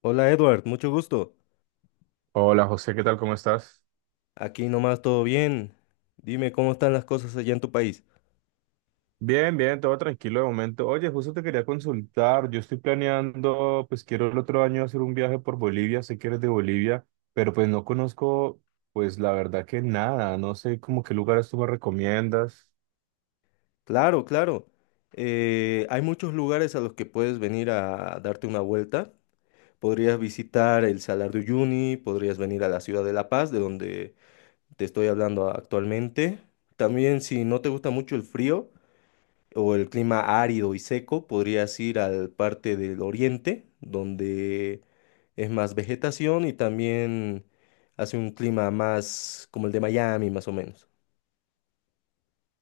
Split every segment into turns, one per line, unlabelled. Hola Edward, mucho gusto.
Hola José, ¿qué tal? ¿Cómo estás?
Aquí nomás todo bien. Dime cómo están las cosas allá en tu país.
Bien, bien, todo tranquilo de momento. Oye, justo te quería consultar. Yo estoy planeando, pues quiero el otro año hacer un viaje por Bolivia. Sé que eres de Bolivia, pero pues no conozco, pues la verdad que nada. No sé como qué lugares tú me recomiendas.
Claro, claro. Hay muchos lugares a los que puedes venir a darte una vuelta. Podrías visitar el Salar de Uyuni, podrías venir a la ciudad de La Paz, de donde te estoy hablando actualmente. También si no te gusta mucho el frío, o el clima árido y seco, podrías ir al parte del oriente, donde es más vegetación y también hace un clima más como el de Miami, más o menos.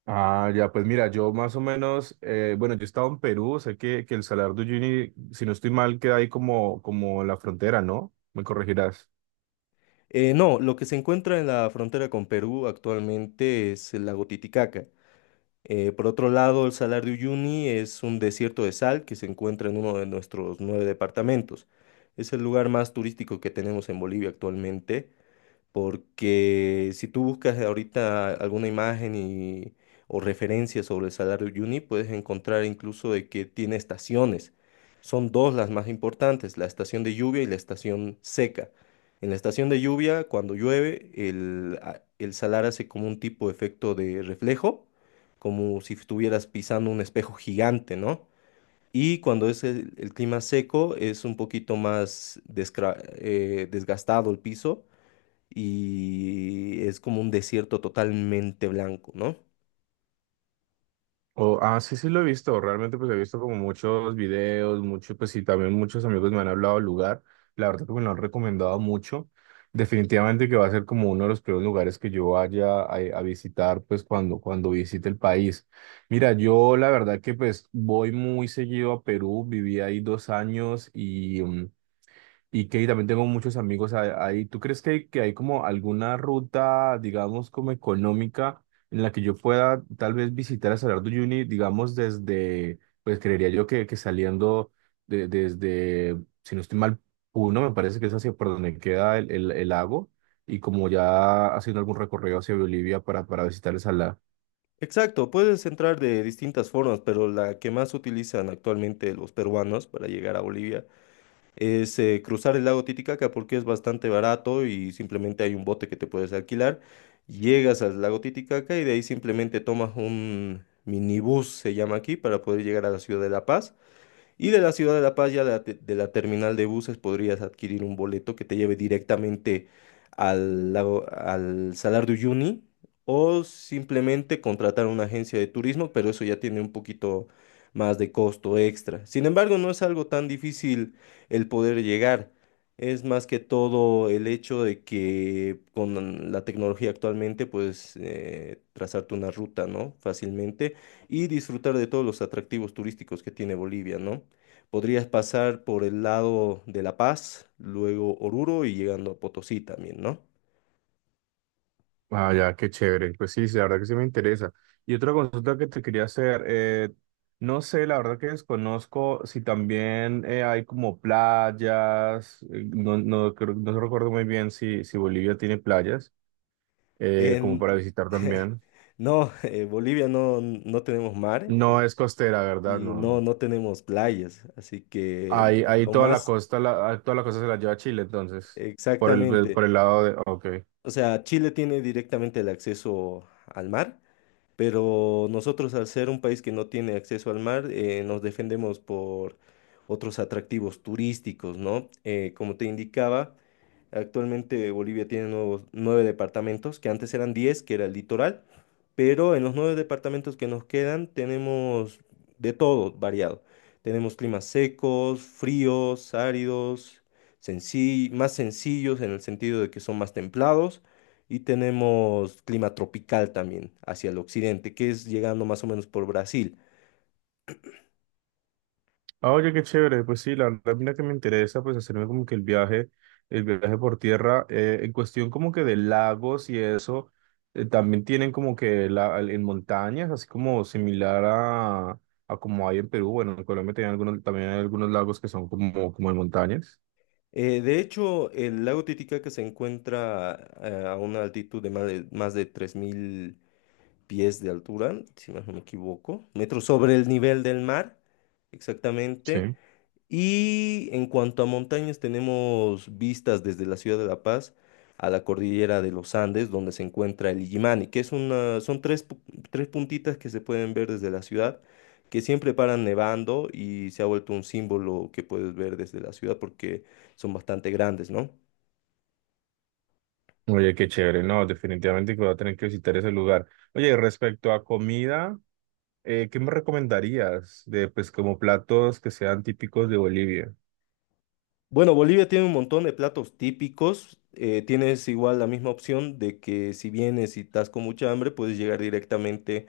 Ah, ya, pues mira, yo más o menos, bueno, yo he estado en Perú. Sé que el Salar de Uyuni, si no estoy mal, queda ahí como, como en la frontera, ¿no? Me corregirás.
No, lo que se encuentra en la frontera con Perú actualmente es el lago Titicaca. Por otro lado, el Salar de Uyuni es un desierto de sal que se encuentra en uno de nuestros nueve departamentos. Es el lugar más turístico que tenemos en Bolivia actualmente. Porque si tú buscas ahorita alguna imagen y, o referencia sobre el salario Yuni, puedes encontrar incluso de que tiene estaciones. Son dos las más importantes, la estación de lluvia y la estación seca. En la estación de lluvia, cuando llueve, el salar hace como un tipo de efecto de reflejo, como si estuvieras pisando un espejo gigante, ¿no? Y cuando es el clima seco, es un poquito más desgastado el piso y es como un desierto totalmente blanco, ¿no?
Sí, sí lo he visto, realmente pues he visto como muchos videos, muchos, pues sí, también muchos amigos me han hablado del lugar, la verdad que me lo han recomendado mucho, definitivamente que va a ser como uno de los primeros lugares que yo vaya a visitar pues cuando visite el país. Mira, yo la verdad que pues voy muy seguido a Perú, viví ahí dos años y y que también tengo muchos amigos ahí. ¿Tú crees que hay como alguna ruta, digamos, como económica en la que yo pueda tal vez visitar a Salar de Uyuni, digamos, desde, pues creería yo que saliendo desde, si no estoy mal, Puno, me parece que es hacia por donde queda el lago, y como ya haciendo algún recorrido hacia Bolivia para visitar el salar.
Exacto, puedes entrar de distintas formas, pero la que más utilizan actualmente los peruanos para llegar a Bolivia es cruzar el lago Titicaca porque es bastante barato y simplemente hay un bote que te puedes alquilar. Llegas al lago Titicaca y de ahí simplemente tomas un minibús, se llama aquí, para poder llegar a la ciudad de La Paz. Y de la ciudad de La Paz, ya de la terminal de buses, podrías adquirir un boleto que te lleve directamente al Salar de Uyuni, o simplemente contratar una agencia de turismo, pero eso ya tiene un poquito más de costo extra. Sin embargo, no es algo tan difícil el poder llegar. Es más que todo el hecho de que con la tecnología actualmente puedes trazarte una ruta, ¿no? Fácilmente y disfrutar de todos los atractivos turísticos que tiene Bolivia, ¿no? Podrías pasar por el lado de La Paz, luego Oruro y llegando a Potosí también, ¿no?
Ah, ya, qué chévere. Pues sí, sí, la verdad que sí me interesa. Y otra consulta que te quería hacer, no sé, la verdad que desconozco si también hay como playas, no, no, no recuerdo muy bien si, si Bolivia tiene playas, como para
En,
visitar también.
no, Bolivia no, no tenemos mar
No es costera, ¿verdad?
y no,
No.
no tenemos playas, así que
Ahí, ahí
lo
toda la
más
costa, toda la costa se la lleva a Chile, entonces,
exactamente,
por el lado de... Ok.
o sea, Chile tiene directamente el acceso al mar, pero nosotros al ser un país que no tiene acceso al mar, nos defendemos por otros atractivos turísticos, ¿no? Como te indicaba, actualmente Bolivia tiene nueve departamentos, que antes eran 10, que era el litoral, pero en los nueve departamentos que nos quedan tenemos de todo variado. Tenemos climas secos, fríos, áridos, más sencillos en el sentido de que son más templados. Y tenemos clima tropical también hacia el occidente, que es llegando más o menos por Brasil.
Ah, oye, qué chévere. Pues sí, la verdad, mira que me interesa, pues hacerme como que el viaje por tierra, en cuestión como que de lagos y eso, también tienen como que la, en montañas, así como similar a como hay en Perú. Bueno, en Colombia tienen algunos, también hay algunos lagos que son como, como en montañas.
De hecho, el lago Titicaca se encuentra a una altitud de más de 3.000 pies de altura, si más no me equivoco, metros sobre el nivel del mar, exactamente.
Sí.
Y en cuanto a montañas, tenemos vistas desde la ciudad de La Paz a la cordillera de los Andes, donde se encuentra el Illimani, que son tres, tres puntitas que se pueden ver desde la ciudad, que siempre paran nevando y se ha vuelto un símbolo que puedes ver desde la ciudad porque son bastante grandes, ¿no?
Oye, qué chévere, no, definitivamente que voy a tener que visitar ese lugar. Oye, respecto a comida, ¿qué me recomendarías de, pues, como platos que sean típicos de Bolivia?
Bueno, Bolivia tiene un montón de platos típicos. Tienes igual la misma opción de que si vienes y estás con mucha hambre, puedes llegar directamente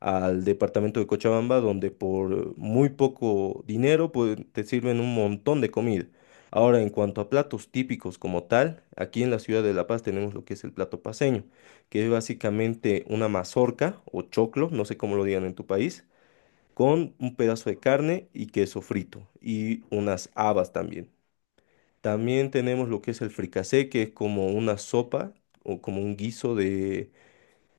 al departamento de Cochabamba, donde por muy poco dinero pues, te sirven un montón de comida. Ahora, en cuanto a platos típicos como tal, aquí en la ciudad de La Paz tenemos lo que es el plato paceño, que es básicamente una mazorca o choclo, no sé cómo lo digan en tu país, con un pedazo de carne y queso frito y unas habas también. También tenemos lo que es el fricasé, que es como una sopa o como un guiso de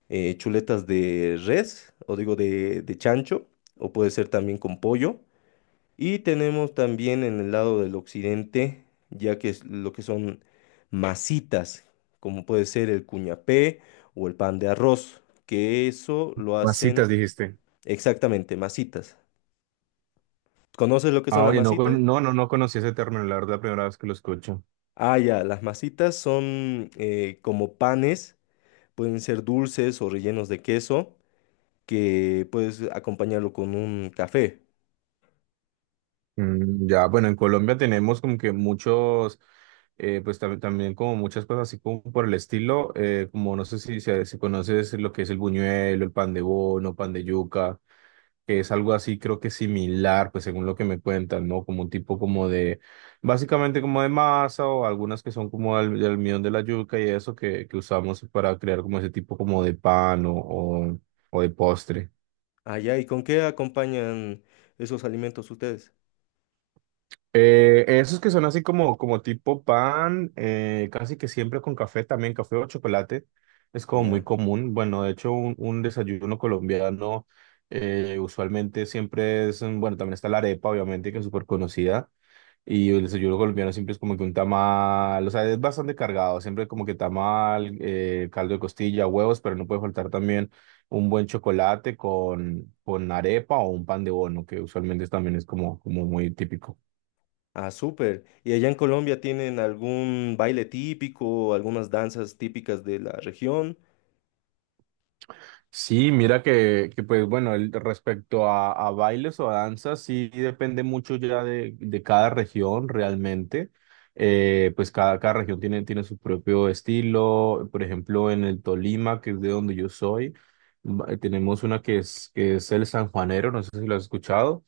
chuletas de res, o digo de, chancho, o puede ser también con pollo. Y tenemos también en el lado del occidente, ya que es lo que son masitas, como puede ser el cuñapé o el pan de arroz, que eso lo
Masitas,
hacen
dijiste.
exactamente, masitas. ¿Conoces lo que son
Ah,
las
oye, no,
masitas?
no, no, no conocí ese término, la verdad, la primera vez que lo escucho.
Ah, ya, las masitas son como panes, pueden ser dulces o rellenos de queso, que puedes acompañarlo con un café.
Ya, bueno, en Colombia tenemos como que muchos, pues también como muchas cosas así como por el estilo, como no sé si, si, si conoces lo que es el buñuelo, el pan de bono, pan de yuca, que es algo así creo que similar, pues según lo que me cuentan, ¿no? Como un tipo como de, básicamente como de masa o algunas que son como del almidón de la yuca y eso que usamos para crear como ese tipo como de pan o de postre.
Ah, ya, ¿y con qué acompañan esos alimentos ustedes?
Esos que son así como, como tipo pan, casi que siempre con café, también café o chocolate, es como muy
Ya.
común. Bueno, de hecho, un desayuno colombiano usualmente siempre es, bueno, también está la arepa, obviamente, que es súper conocida. Y el desayuno colombiano siempre es como que un tamal, o sea, es bastante cargado, siempre como que tamal, caldo de costilla, huevos, pero no puede faltar también un buen chocolate con arepa o un pan de bono, que usualmente también es como, como muy típico.
Ah, súper. ¿Y allá en Colombia tienen algún baile típico, algunas danzas típicas de la región?
Sí, mira que pues bueno, respecto a bailes o a danzas, sí depende mucho ya de cada región realmente. Pues cada, cada región tiene, tiene su propio estilo. Por ejemplo, en el Tolima, que es de donde yo soy, tenemos una que es el sanjuanero, no sé si lo has escuchado.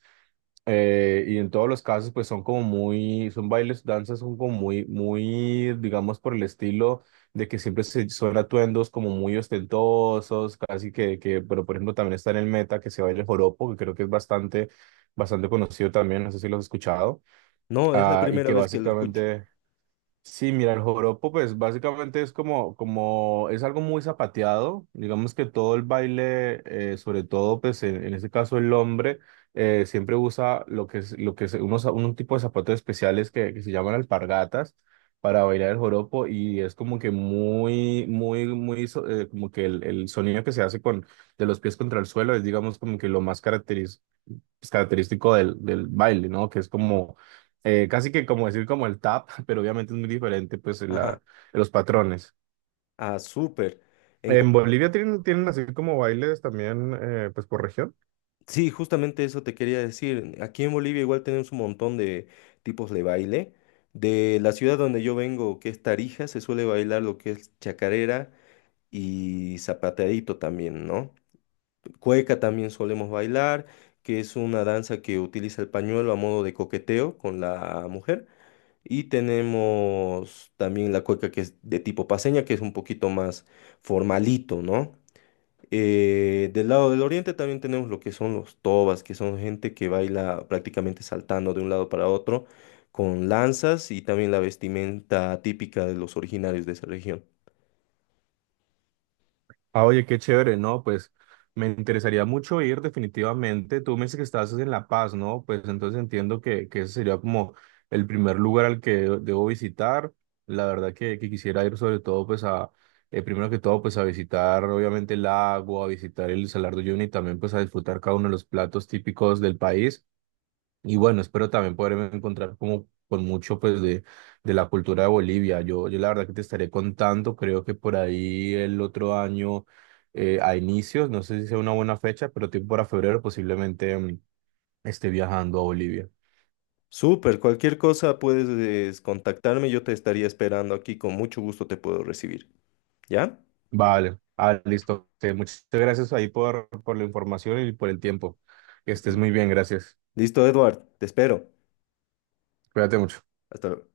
Y en todos los casos, pues son como muy, son bailes, danzas, son como muy, muy, digamos, por el estilo de que siempre se, son atuendos como muy ostentosos, casi que, pero por ejemplo también está en el Meta que se baila el joropo, que creo que es bastante, bastante conocido también, no sé si lo has escuchado,
No, es la
ah, y
primera
que
vez que lo escucho.
básicamente sí, mira, el joropo pues básicamente es como, como es algo muy zapateado, digamos que todo el baile, sobre todo pues en este caso el hombre, siempre usa lo que es unos, un tipo de zapatos especiales que se llaman alpargatas para bailar el joropo y es como que muy, muy, muy, como que el sonido que se hace con, de los pies contra el suelo es digamos como que lo más característico pues, característico del, del baile, ¿no? Que es como, casi que como decir como el tap, pero obviamente es muy diferente, pues,
Ajá.
la, los patrones.
Ah, súper. En Col-
¿En Bolivia tienen, tienen así como bailes también, pues, por región?
Sí, justamente eso te quería decir. Aquí en Bolivia igual tenemos un montón de tipos de baile. De la ciudad donde yo vengo, que es Tarija, se suele bailar lo que es chacarera y zapateadito también, ¿no? Cueca también solemos bailar, que es una danza que utiliza el pañuelo a modo de coqueteo con la mujer. Y tenemos también la cueca que es de tipo paseña, que es un poquito más formalito, ¿no? Del lado del oriente también tenemos lo que son los tobas, que son gente que baila prácticamente saltando de un lado para otro con lanzas y también la vestimenta típica de los originarios de esa región.
Ah, oye, qué chévere, ¿no? Pues me interesaría mucho ir definitivamente. Tú me dices que estás en La Paz, ¿no? Pues entonces entiendo que ese sería como el primer lugar al que debo visitar. La verdad que quisiera ir sobre todo, pues a, primero que todo, pues a visitar obviamente el lago, a visitar el Salar de Uyuni y también pues a disfrutar cada uno de los platos típicos del país. Y bueno, espero también poderme encontrar como con mucho pues de la cultura de Bolivia. Yo la verdad que te estaré contando, creo que por ahí el otro año a inicios, no sé si sea una buena fecha, pero tipo para febrero posiblemente esté viajando a Bolivia.
Súper, cualquier cosa puedes contactarme, yo te estaría esperando aquí, con mucho gusto te puedo recibir. ¿Ya?
Vale, ah, listo. Sí, muchas gracias ahí por la información y por el tiempo. Que estés muy bien, gracias.
Listo, Edward, te espero.
Cuídate mucho.
Hasta luego.